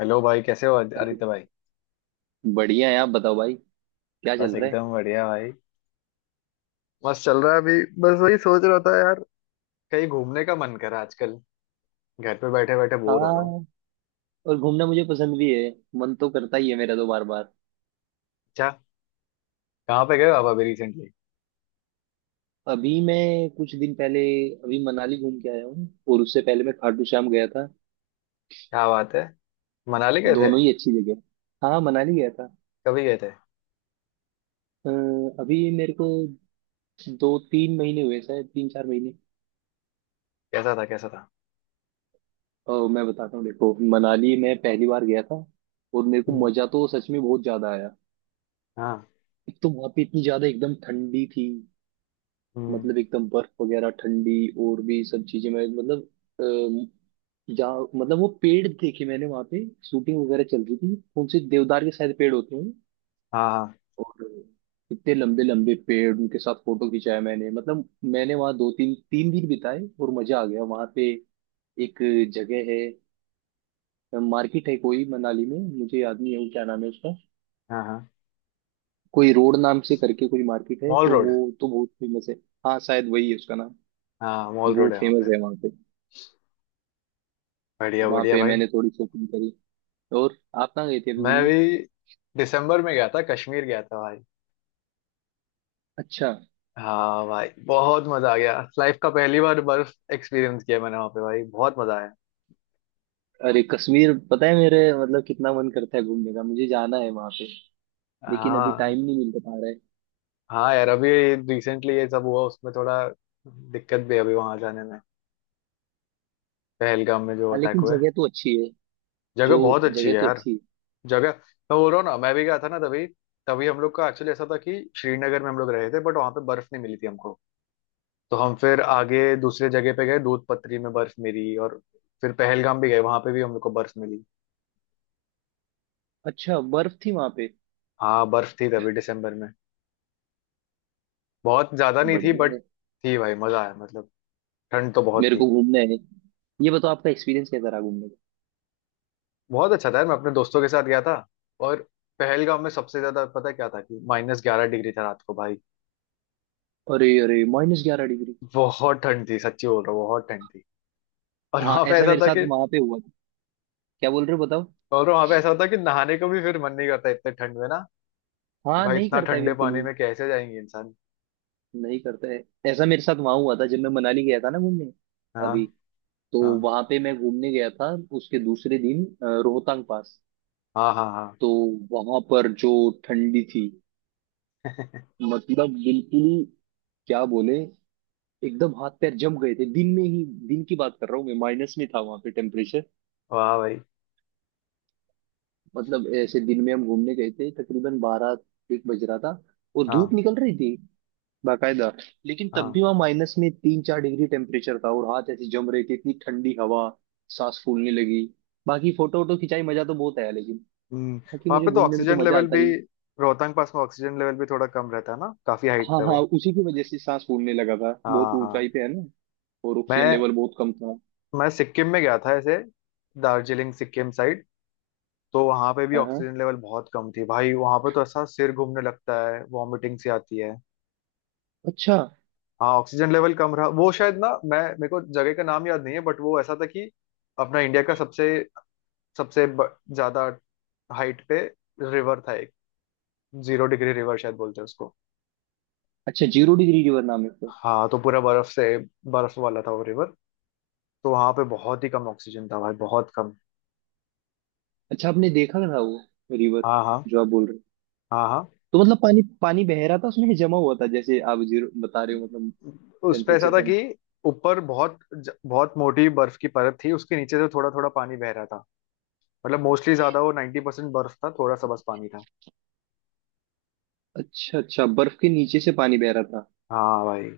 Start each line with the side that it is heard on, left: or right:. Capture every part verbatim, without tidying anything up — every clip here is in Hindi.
left: हेलो भाई, कैसे हो
right: चलो।
left: आदित्य भाई।
right: बढ़िया है, आप बताओ भाई, क्या
left: बस
right: चल रहा है?
left: एकदम बढ़िया भाई। मस्त चल रहा है अभी। बस वही सोच रहा था यार, कहीं घूमने का मन करा आजकल। घर पे बैठे बैठे बोर हो रहा हूँ।
right: हाँ, और घूमना मुझे पसंद भी है। मन तो करता ही है मेरा तो बार बार।
left: अच्छा, कहाँ पे गए हो आप अभी रिसेंटली?
right: अभी मैं कुछ दिन पहले, अभी मनाली घूम के आया हूँ। और उससे पहले मैं खाटू श्याम गया था।
left: क्या बात है, मनाली गए थे?
right: दोनों ही अच्छी जगह। हाँ मनाली गया था।
left: कभी गए थे?
right: अ, अभी मेरे को दो तीन महीने हुए, शायद तीन चार महीने।
left: कैसा था कैसा था?
right: और मैं बताता हूँ देखो, मनाली मैं पहली बार गया था और मेरे को
left: हम्म।
right: मजा तो सच में बहुत ज्यादा आया।
left: हाँ।
right: एक तो वहाँ पे इतनी ज्यादा एकदम ठंडी थी,
left: हम्म।
right: मतलब एकदम बर्फ वगैरह ठंडी। और भी सब चीजें, मैं मतलब अ, जहाँ मतलब वो पेड़ देखे मैंने, वहां पे शूटिंग वगैरह चल रही थी, कौन से देवदार के शायद पेड़ होते हैं।
left: हाँ हाँ
right: और इतने लंबे लंबे पेड़, उनके साथ फोटो खिंचाया मैंने, मतलब मैंने वहाँ दो तीन तीन दिन बिताए और मजा आ गया वहां पे। एक जगह है, मार्केट है कोई मनाली में, मुझे याद नहीं है वो क्या नाम है उसका।
left: हाँ हाँ।
right: कोई रोड नाम से करके कोई मार्केट है,
left: मॉल
right: तो
left: रोड।
right: वो तो बहुत फेमस है। हाँ शायद वही है उसका नाम।
left: हाँ, मॉल
right: वो
left: रोड है वहाँ
right: फेमस
left: पे।
right: है वहां पे।
left: बढ़िया
right: वहां
left: बढ़िया
right: पे
left: भाई।
right: मैंने थोड़ी शॉपिंग करी। और आप कहाँ गए थे अभी
left: मैं
right: घूमने?
left: भी दिसंबर में गया था, कश्मीर गया था भाई।
right: अच्छा।
left: हाँ भाई, बहुत मजा आ गया। लाइफ का पहली बार बर्फ एक्सपीरियंस किया मैंने वहाँ पे भाई, बहुत मजा आया।
right: अरे कश्मीर, पता है मेरे मतलब कितना मन करता है घूमने का, मुझे जाना है वहां पे। लेकिन अभी
left: हाँ।
right: टाइम नहीं मिल पा रहा है।
left: हाँ यार, अभी रिसेंटली ये सब हुआ, उसमें थोड़ा दिक्कत भी है अभी वहां जाने में। पहलगाम में जो
right: हाँ
left: अटैक
right: लेकिन
left: हुए।
right: जगह तो अच्छी है।
left: जगह
right: जो
left: बहुत अच्छी है
right: जगह तो
left: यार।
right: अच्छी है।
left: जगह मैं बोल रहा हूँ ना, मैं भी गया था ना तभी। तभी हम लोग का एक्चुअली ऐसा था कि श्रीनगर में हम लोग रहे थे, बट वहां पे बर्फ नहीं मिली थी हमको। तो हम फिर आगे दूसरे जगह पे गए, दूध पत्री में बर्फ मिली। और फिर पहलगाम भी गए, वहां पे भी हम लोग को बर्फ मिली।
right: अच्छा बर्फ थी वहां पे?
left: हाँ बर्फ थी, तभी दिसंबर में। बहुत ज्यादा नहीं थी
right: बढ़िया
left: बट।
right: है।
left: थी भाई, मजा आया मतलब। ठंड तो बहुत
right: मेरे
left: थी।
right: को घूमना है। ये बताओ आपका एक्सपीरियंस कैसा रहा घूमने का?
left: बहुत अच्छा था यार, मैं अपने दोस्तों के साथ गया था। और पहलगाम में सबसे ज्यादा पता है क्या था कि माइनस ग्यारह डिग्री था रात को भाई।
right: अरे अरे, माइनस ग्यारह डिग्री!
left: बहुत ठंड थी, सच्ची बोल रहा हूँ, बहुत ठंड थी। और
right: हाँ
left: वहां पे
right: ऐसा
left: ऐसा
right: मेरे
left: था
right: साथ
left: कि
right: वहां पे हुआ था। क्या बोल रहे हो बताओ।
left: और वहां पे ऐसा होता कि नहाने को भी फिर मन नहीं करता इतने ठंड में ना, कि
right: हाँ
left: भाई
right: नहीं
left: इतना
right: करता है
left: ठंडे
right: बिल्कुल
left: पानी
right: भी।
left: में कैसे जाएंगे इंसान।
right: नहीं करता है। ऐसा मेरे साथ वहां हुआ था जब मैं मनाली गया था ना घूमने,
left: हाँ
right: अभी। तो
left: हाँ
right: वहां पे मैं घूमने गया था, उसके दूसरे दिन अ, रोहतांग पास।
left: हाँ हाँ हाँ।
right: तो वहां पर जो ठंडी थी, मतलब बिल्कुल ही क्या बोले, एकदम हाथ पैर जम गए थे दिन में ही, दिन की बात कर रहा हूँ मैं, माइनस में था वहां पे टेम्परेचर।
left: वाह भाई।
right: मतलब ऐसे दिन में हम घूमने गए थे, तकरीबन बारह एक बज रहा था और धूप
left: हाँ
right: निकल रही थी बाकायदा, लेकिन तब भी
left: हाँ।
right: वहां माइनस में तीन चार डिग्री टेम्परेचर था और हाथ ऐसे जम रहे थे, इतनी ठंडी हवा। सांस फूलने लगी। बाकी फोटो वोटो खिंचाई, मजा तो बहुत आया, लेकिन
left: हम्म।
right: क्योंकि
left: वहां
right: मुझे
left: पे तो
right: घूमने में तो
left: ऑक्सीजन
right: मजा
left: लेवल
right: आता
left: भी,
right: ही है।
left: रोहतांग पास में ऑक्सीजन लेवल भी थोड़ा कम रहता है ना, काफी हाइट
right: हाँ
left: पे वो।
right: हाँ, उसी की वजह से सांस फूलने लगा था, बहुत
left: हाँ हाँ।
right: ऊंचाई पे है ना। और ऑक्सीजन
left: मैं
right: लेवल बहुत कम था।
left: मैं सिक्किम में गया था ऐसे, दार्जिलिंग सिक्किम साइड। तो वहां पे भी
right: हाँ हाँ।
left: ऑक्सीजन लेवल बहुत कम थी भाई, वहां पे तो ऐसा सिर घूमने लगता है, वॉमिटिंग सी आती है।
right: अच्छा
left: हाँ ऑक्सीजन लेवल कम रहा। वो शायद ना, मैं मेरे को जगह का नाम याद नहीं है, बट वो ऐसा था कि अपना इंडिया का सबसे सबसे ब- ज्यादा हाइट पे रिवर था एक। जीरो डिग्री रिवर शायद बोलते हैं उसको।
right: अच्छा, जीरो डिग्री रिवर नाम है उसका?
left: हाँ तो पूरा बर्फ से, बर्फ वाला था वो रिवर। तो वहां पे बहुत ही कम ऑक्सीजन था भाई, बहुत कम।
right: अच्छा आपने देखा था वो रिवर,
left: हाँ हाँ
right: जो आप बोल रहे हो?
left: हाँ हाँ।
right: तो मतलब पानी पानी बह रहा था उसमें, जमा हुआ था, जैसे आप जीरो बता रहे हो, मतलब
left: उस पे ऐसा
right: टेम्परेचर
left: था
right: कम
left: कि
right: था।
left: ऊपर बहुत ज- बहुत मोटी बर्फ की परत थी, उसके नीचे से थोड़ा थोड़ा पानी बह रहा था। मतलब मोस्टली ज्यादा वो नाइन्टी परसेंट बर्फ था, थोड़ा सा बस पानी था।
right: अच्छा अच्छा, बर्फ के नीचे से पानी बह रहा था।
left: हाँ भाई।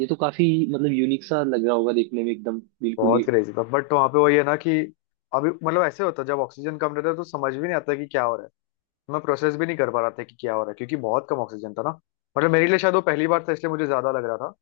right: ये तो काफी मतलब यूनिक सा लग रहा होगा देखने में एकदम बिल्कुल ही।
left: बहुत क्रेजी था, बट वहाँ पे वही है ना कि अभी मतलब ऐसे होता है, जब ऑक्सीजन कम रहता है तो समझ भी नहीं आता कि क्या हो रहा है। मैं प्रोसेस भी नहीं कर पा रहा था कि क्या हो रहा है, क्योंकि बहुत कम ऑक्सीजन था ना। मतलब मेरे लिए शायद वो पहली बार था इसलिए मुझे ज्यादा लग रहा था।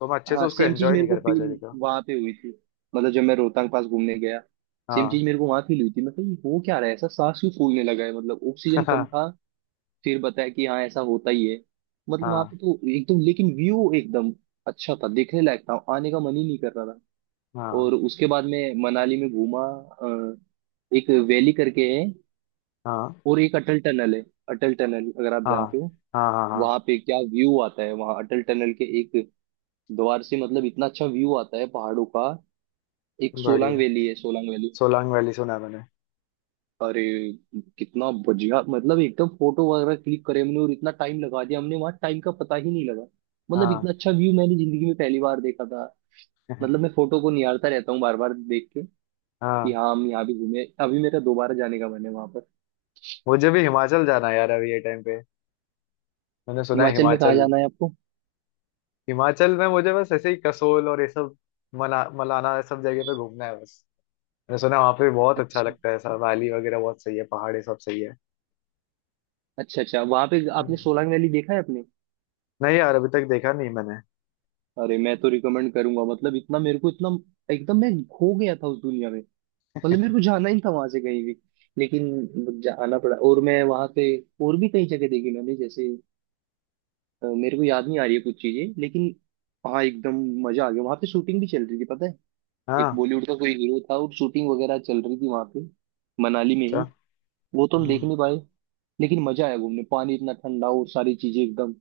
left: तो मैं अच्छे से
right: हाँ
left: उसको
right: सेम चीज
left: एंजॉय
right: मेरे
left: नहीं
right: को
left: कर पाया जगह
right: फील
left: का।
right: वहां पे हुई थी, मतलब जब मैं रोहतांग पास घूमने गया। सेम
left: हाँ।
right: चीज मेरे को वहां फील हुई थी। मैं कहा, ये हो क्या रहा है, ऐसा सांस क्यों फूलने लगा है, मतलब ऑक्सीजन कम
left: हाँ
right: था। फिर बताया कि हाँ ऐसा होता ही है। मतलब वहां
left: हाँ
right: पे तो एकदम, लेकिन व्यू एकदम अच्छा था, देखने लायक था, आने का मन ही नहीं कर रहा था। और
left: हाँ
right: उसके बाद मैं मनाली में घूमा। अ, एक वैली करके है,
left: हाँ
right: और एक अटल टनल है। अटल टनल अगर आप
left: हाँ
right: जानते हो,
left: हाँ हाँ हाँ।
right: वहां पे क्या व्यू आता है, वहां अटल टनल के एक द्वार से, मतलब इतना अच्छा व्यू आता है पहाड़ों का। एक सोलांग
left: बढ़िया।
right: वैली है, सोलांग वैली।
left: सोलांग वैली सुना है मैंने।
right: अरे कितना बढ़िया, मतलब एकदम फोटो वगैरह क्लिक करे हमने और इतना टाइम लगा दिया हमने, वहां टाइम का पता ही नहीं लगा। मतलब
left: हाँ।
right: इतना अच्छा व्यू मैंने जिंदगी में पहली बार देखा था। मतलब मैं फोटो को निहारता रहता हूँ बार बार देख के, कि
left: हाँ,
right: हाँ हम यहाँ भी घूमे। अभी मेरा दोबारा जाने का मन है वहां पर।
left: मुझे भी हिमाचल जाना है यार अभी ये टाइम पे। मैंने सुना है
right: हिमाचल में कहाँ
left: हिमाचल।
right: जाना है आपको?
left: हिमाचल में मुझे बस ऐसे ही कसोल और ये सब, मना मलाना, ये सब जगह पे घूमना है बस। मैंने सुना है वहाँ पे बहुत अच्छा
right: अच्छा
left: लगता है सब, वैली वगैरह बहुत सही है, पहाड़ ये सब सही है।
right: अच्छा। अच्छा वहां पे आपने
left: हम्म।
right: सोलांग वैली देखा है आपने?
left: नहीं यार, अभी तक देखा नहीं मैंने।
right: अरे मैं तो रिकमेंड करूंगा, मतलब इतना मेरे को, इतना एकदम, मैं खो गया था उस दुनिया में, मतलब मेरे को जाना ही नहीं था वहां से कहीं भी, लेकिन जाना पड़ा। और मैं वहां पे और भी कई जगह देखी मैंने, जैसे अ, मेरे को याद नहीं आ रही है कुछ चीजें, लेकिन हाँ एकदम मजा आ गया। वहां पे शूटिंग भी चल रही थी पता है, एक
left: हाँ।
right: बॉलीवुड का कोई हीरो था और शूटिंग वगैरह चल रही थी वहां पे, मनाली में
left: अच्छा।
right: ही। वो तो हम
left: हम्म।
right: देख नहीं पाए, लेकिन मजा आया घूमने। पानी इतना ठंडा और सारी चीजें एकदम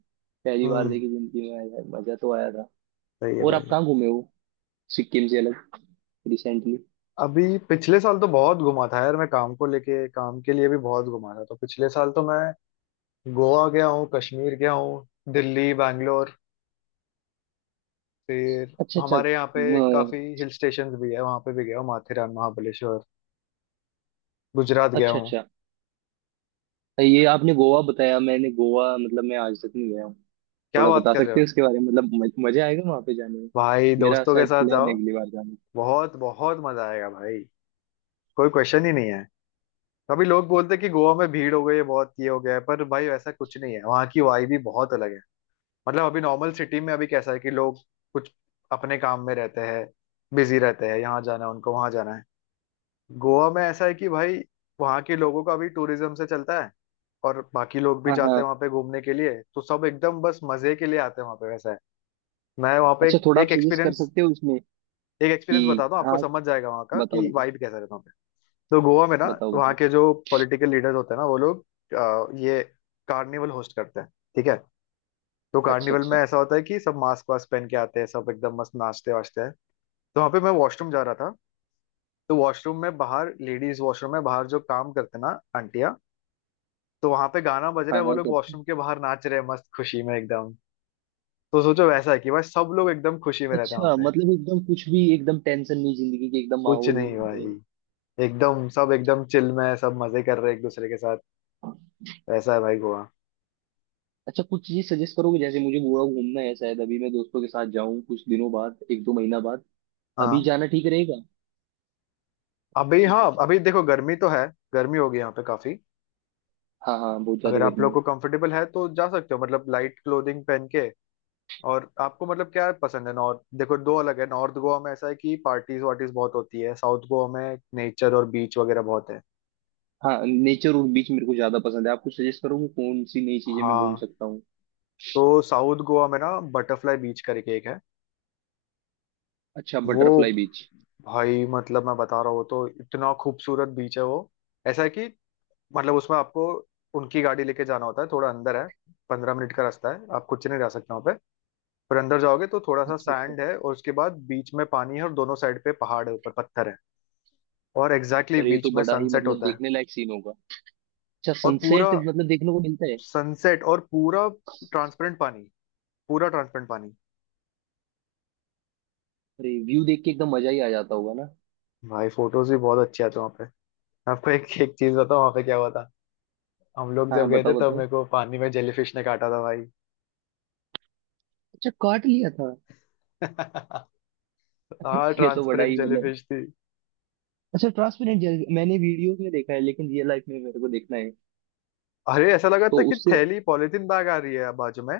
right: पहली बार
left: हम्म।
right: देखी जिंदगी में, आया, मजा तो आया था।
left: सही है
right: और आप
left: भाई।
right: कहाँ घूमे हो, सिक्किम से अलग, रिसेंटली?
left: अभी पिछले साल तो बहुत घुमा था यार मैं, काम को लेके काम के लिए भी बहुत घुमा था। तो पिछले साल तो मैं गोवा गया हूँ, कश्मीर गया हूँ, दिल्ली, बैंगलोर, फिर
right: अच्छा अच्छा। अ,
left: हमारे यहाँ पे काफी हिल स्टेशन भी है, वहां पे भी गया हूँ, माथेरान, महाबलेश्वर, गुजरात गया
right: अच्छा
left: हूँ।
right: अच्छा, ये आपने गोवा बताया। मैंने गोवा मतलब मैं आज तक नहीं गया हूँ।
left: क्या
right: थोड़ा
left: बात
right: बता
left: कर रहे
right: सकते
left: हो।
right: हैं उसके बारे में, मतलब मज- मजा आएगा वहां पे जाने में?
left: भाई
right: मेरा
left: दोस्तों के
right: शायद
left: साथ
right: प्लान है
left: जाओ।
right: अगली बार जाने
left: बहुत बहुत मजा आएगा भाई, कोई क्वेश्चन ही नहीं है। कभी लोग बोलते हैं कि गोवा में भीड़ हो गई है बहुत, ये हो गया है, पर भाई वैसा कुछ नहीं है। वहाँ की वाइब भी बहुत अलग है। मतलब अभी नॉर्मल सिटी में अभी कैसा है कि लोग कुछ अपने काम में रहते हैं, बिजी रहते हैं, यहाँ जाना है उनको, वहां जाना है। गोवा में ऐसा है कि भाई वहाँ के लोगों का भी टूरिज्म से चलता है, और बाकी लोग
right: का।
left: भी
right: हाँ
left: जाते
right: हाँ।
left: हैं वहाँ पे घूमने के लिए, तो सब एकदम बस मजे के लिए आते हैं वहाँ पे, वैसा है। मैं वहाँ पे
right: अच्छा
left: एक
right: थोड़ा आप
left: एक
right: सजेस्ट कर
left: एक्सपीरियंस
right: सकते हो उसमें
left: एक
right: कि,
left: एक्सपीरियंस बताता हूँ, आपको
right: हाँ,
left: समझ जाएगा वहाँ का
right: बताओ
left: कि
right: बताओ।
left: वाइब कैसा रहता है वहाँ पे। तो गोवा में ना,
right: बताओ
left: वहाँ
right: बताओ।
left: के जो पॉलिटिकल लीडर्स होते हैं ना वो लोग, अ, ये कार्निवल होस्ट करते हैं, ठीक है? तो
right: अच्छा
left: कार्निवल
right: अच्छा।
left: में ऐसा होता है कि सब मास्क वास्क पहन के आते हैं, सब एकदम मस्त नाचते वाचते हैं। तो वहाँ पे मैं वॉशरूम जा रहा था। तो वॉशरूम में बाहर, लेडीज वॉशरूम में बाहर जो काम करते हैं ना आंटियाँ, तो वहां पे गाना बज रहा
right: हाँ
left: है, वो
right: हाँ
left: लोग
right: करते हैं।
left: वॉशरूम के बाहर नाच रहे हैं, मस्त खुशी में एकदम। तो सोचो वैसा है कि भाई सब लोग एकदम खुशी में रहते हैं वहां
right: अच्छा
left: पे,
right: मतलब एकदम कुछ भी एकदम टेंशन नहीं, जिंदगी के एकदम
left: कुछ
right: माहौल
left: नहीं
right: में।
left: भाई। एकदम सब एकदम चिल में है, सब मजे कर रहे हैं एक दूसरे के साथ। वैसा है भाई गोवा।
right: अच्छा कुछ चीज सजेस्ट करोगे, जैसे मुझे गोवा घूमना है, शायद अभी मैं दोस्तों के साथ जाऊं कुछ दिनों बाद, एक दो महीना बाद। अभी
left: हाँ
right: जाना ठीक रहेगा?
left: अभी। हाँ अभी देखो गर्मी तो है, गर्मी होगी यहाँ पे काफी।
right: हाँ हाँ बहुत ज्यादा
left: अगर आप
right: गर्मी
left: लोग
right: है।
left: को कंफर्टेबल है तो जा सकते हो, मतलब लाइट क्लोथिंग पहन के। और आपको मतलब क्या पसंद है, नॉर्थ देखो दो अलग है, नॉर्थ गोवा में ऐसा है कि पार्टीज वार्टीज बहुत होती है, साउथ गोवा में नेचर और बीच वगैरह बहुत है।
right: हाँ नेचर और बीच मेरे को ज्यादा पसंद है। आपको सजेस्ट करोगे कौन सी नई चीजें मैं घूम
left: हाँ।
right: सकता हूँ?
left: तो साउथ गोवा में ना, बटरफ्लाई बीच करके एक है।
right: अच्छा
left: वो
right: बटरफ्लाई बीच।
left: भाई, मतलब मैं बता रहा हूँ, तो इतना खूबसूरत बीच है वो। ऐसा है कि मतलब उसमें आपको उनकी गाड़ी लेके जाना होता है, थोड़ा अंदर है। पंद्रह मिनट का रास्ता है, आप खुद से नहीं जा सकते वहाँ पे। पर अंदर जाओगे तो थोड़ा सा
right: अच्छा अच्छा।
left: सैंड है, और उसके बाद बीच में पानी है, और दोनों साइड पे पहाड़ है, ऊपर पत्थर है। और एग्जैक्टली
right: पर
left: exactly
right: ये
left: बीच
right: तो
left: में
right: बड़ा ही
left: सनसेट
right: मतलब
left: होता है।
right: देखने लायक सीन होगा। अच्छा
left: और पूरा
right: सनसेट मतलब देखने को मिलता है?
left: सनसेट और पूरा ट्रांसपेरेंट पानी, पूरा ट्रांसपेरेंट पानी।
right: अरे व्यू देख के एकदम मजा ही आ जाता होगा ना।
left: भाई फोटोज भी बहुत अच्छे आते हैं वहाँ पे। मैं आपको एक एक चीज बताऊँ वहाँ पे क्या हुआ था। हम लोग
right: हाँ
left: जब
right: हाँ,
left: गए थे
right: बताओ
left: तब
right: बताओ।
left: मेरे को पानी में जेलीफिश ने काटा था भाई।
right: अच्छा काट लिया था?
left: हाँ
right: ये तो बड़ा
left: ट्रांसपेरेंट
right: ही मतलब।
left: जेलीफिश थी।
right: अच्छा ट्रांसपेरेंट जेल मैंने वीडियोस में देखा है, लेकिन रियल लाइफ में मेरे को देखना है।
left: अरे ऐसा लगा
right: तो
left: था कि
right: उससे,
left: थैली पॉलिथीन बैग आ रही है बाजू में।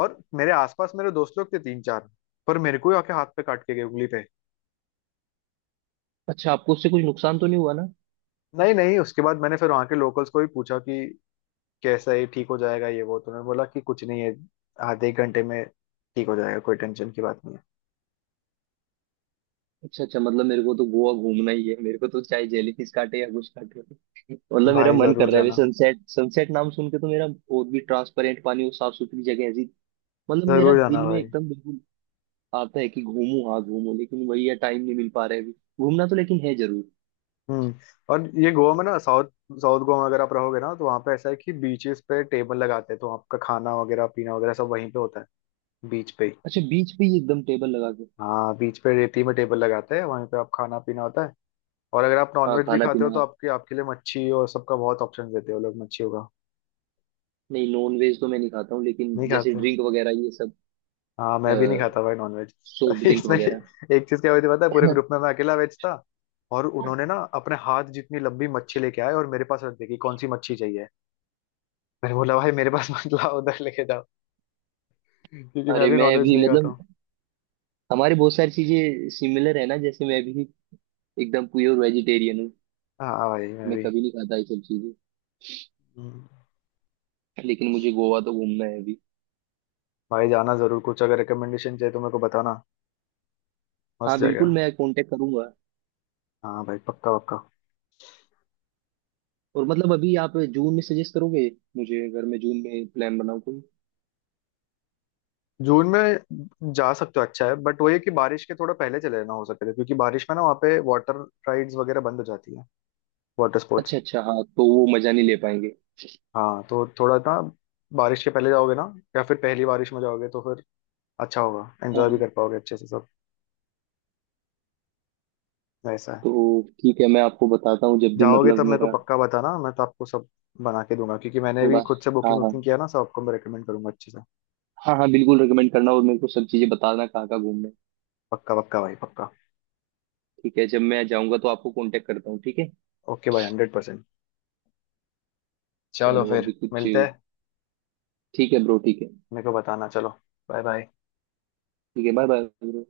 left: और मेरे आसपास मेरे दोस्त लोग थे तीन चार, पर मेरे को ही आके हाथ पे काट के गए, उंगली पे।
right: अच्छा आपको उससे कुछ नुकसान तो नहीं हुआ ना?
left: नहीं नहीं, उसके बाद मैंने फिर वहां के लोकल्स को भी पूछा कि कैसा है, ठीक हो जाएगा ये वो? तो उन्होंने बोला कि कुछ नहीं है, आधे एक घंटे में ठीक हो जाएगा, कोई टेंशन की बात नहीं
right: अच्छा अच्छा, मतलब मेरे को तो गोवा घूमना ही है, मेरे को तो चाहे जेलीफिश काटे या कुछ काटे।
left: है।
right: मतलब मेरा
left: भाई
right: मन कर
left: जरूर
right: रहा है अभी।
left: जाना,
right: सनसेट सनसेट नाम सुन के तो मेरा, और भी ट्रांसपेरेंट पानी और साफ सुथरी जगह ऐसी, मतलब मेरा
left: जरूर जाना
right: दिल में
left: भाई।
right: एकदम बिल्कुल आता है कि घूमू, हाँ घूमू, लेकिन वही है, टाइम नहीं मिल पा रहा है अभी। घूमना तो लेकिन है जरूर।
left: हम्म। और ये गोवा में ना साउथ, साउथ गोवा में अगर आप रहोगे ना, तो वहाँ पे ऐसा है कि बीचेस पे टेबल लगाते हैं, तो आपका खाना वगैरह पीना वगैरह सब वहीं पे होता है, बीच पे ही।
right: अच्छा बीच पे ही एकदम टेबल लगा के?
left: हाँ बीच पे रेती में टेबल लगाते हैं, वहीं पे आप खाना पीना होता है। और अगर आप
right: हाँ
left: नॉनवेज भी
right: खाना
left: खाते हो
right: पीना
left: तो
right: हाँ।
left: आपके आपके लिए मच्छी और सबका बहुत ऑप्शन देते हो लोग, मच्छियों का।
right: नहीं, नॉन वेज तो मैं नहीं खाता हूँ, लेकिन
left: नहीं
right: जैसे
left: खाते हो?
right: ड्रिंक वगैरह ये सब,
left: हाँ मैं भी नहीं खाता भाई नॉनवेज।
right: सॉफ्ट ड्रिंक
left: इसमें
right: वगैरह।
left: एक चीज क्या हुई थी पता है, पूरे ग्रुप में मैं अकेला वेज था। और उन्होंने ना अपने हाथ जितनी लंबी मच्छी लेके आए और मेरे पास रख दी कि कौन सी मच्छी चाहिए। मैंने बोला भाई मेरे पास मत लाओ, उधर लेके जाओ। हम्म, क्योंकि मैं
right: अरे
left: भी
right: मैं
left: नॉनवेज
right: भी
left: नहीं खाता हूँ।
right: मतलब, हमारे बहुत सारी चीजें सिमिलर है ना, जैसे मैं भी एकदम प्योर वेजिटेरियन हूँ।
left: हाँ भाई मैं
right: मैं
left: भी।
right: कभी नहीं खाता ये सब चीजें।
left: हम्म।
right: लेकिन मुझे गोवा तो घूमना है अभी।
left: भाई जाना जरूर, कुछ अगर रिकमेंडेशन चाहिए तो मेरे को बताना। मस्त
right: हाँ
left: जगह
right: बिल्कुल
left: हो।
right: मैं कांटेक्ट करूंगा।
left: हाँ भाई पक्का पक्का।
right: और मतलब अभी आप जून में सजेस्ट करोगे, मुझे अगर मैं जून में प्लान बनाऊँ कोई?
left: जून में जा सकते हो, अच्छा है, बट वही है कि बारिश के थोड़ा पहले चले जाना हो सके तो, क्योंकि बारिश में ना वहाँ पे वाटर राइड्स वगैरह बंद हो जाती है, वाटर स्पोर्ट्स।
right: अच्छा अच्छा, हाँ तो वो मजा नहीं ले पाएंगे।
left: हाँ तो थोड़ा ना, बारिश के पहले जाओगे ना, या फिर पहली बारिश में जाओगे तो फिर अच्छा होगा, एंजॉय भी
right: हाँ,
left: कर पाओगे अच्छे से सब, ऐसा है।
right: तो ठीक है मैं आपको बताता हूँ जब भी,
left: जाओगे
right: मतलब
left: तब मेरे को
right: मेरा
left: पक्का बताना, मैं तो आपको सब बना के दूंगा, क्योंकि मैंने भी
right: थोड़ा,
left: खुद से बुकिंग
right: हाँ हाँ।
left: वुकिंग किया ना, सबको मैं रिकमेंड करूंगा अच्छे से।
right: हाँ हाँ बिल्कुल रिकमेंड करना और मेरे को सब चीजें बताना कहाँ कहाँ घूमना है।
left: पक्का पक्का भाई पक्का।
right: ठीक है जब मैं जाऊँगा तो आपको कांटेक्ट करता हूँ ठीक है?
left: ओके भाई हंड्रेड परसेंट। चलो
right: चलो
left: फिर
right: अभी कुछ,
left: मिलते हैं।
right: ठीक है ब्रो, ठीक है।
left: मेरे को बताना, चलो बाय बाय।
right: ठीक है बाय बाय ब्रो।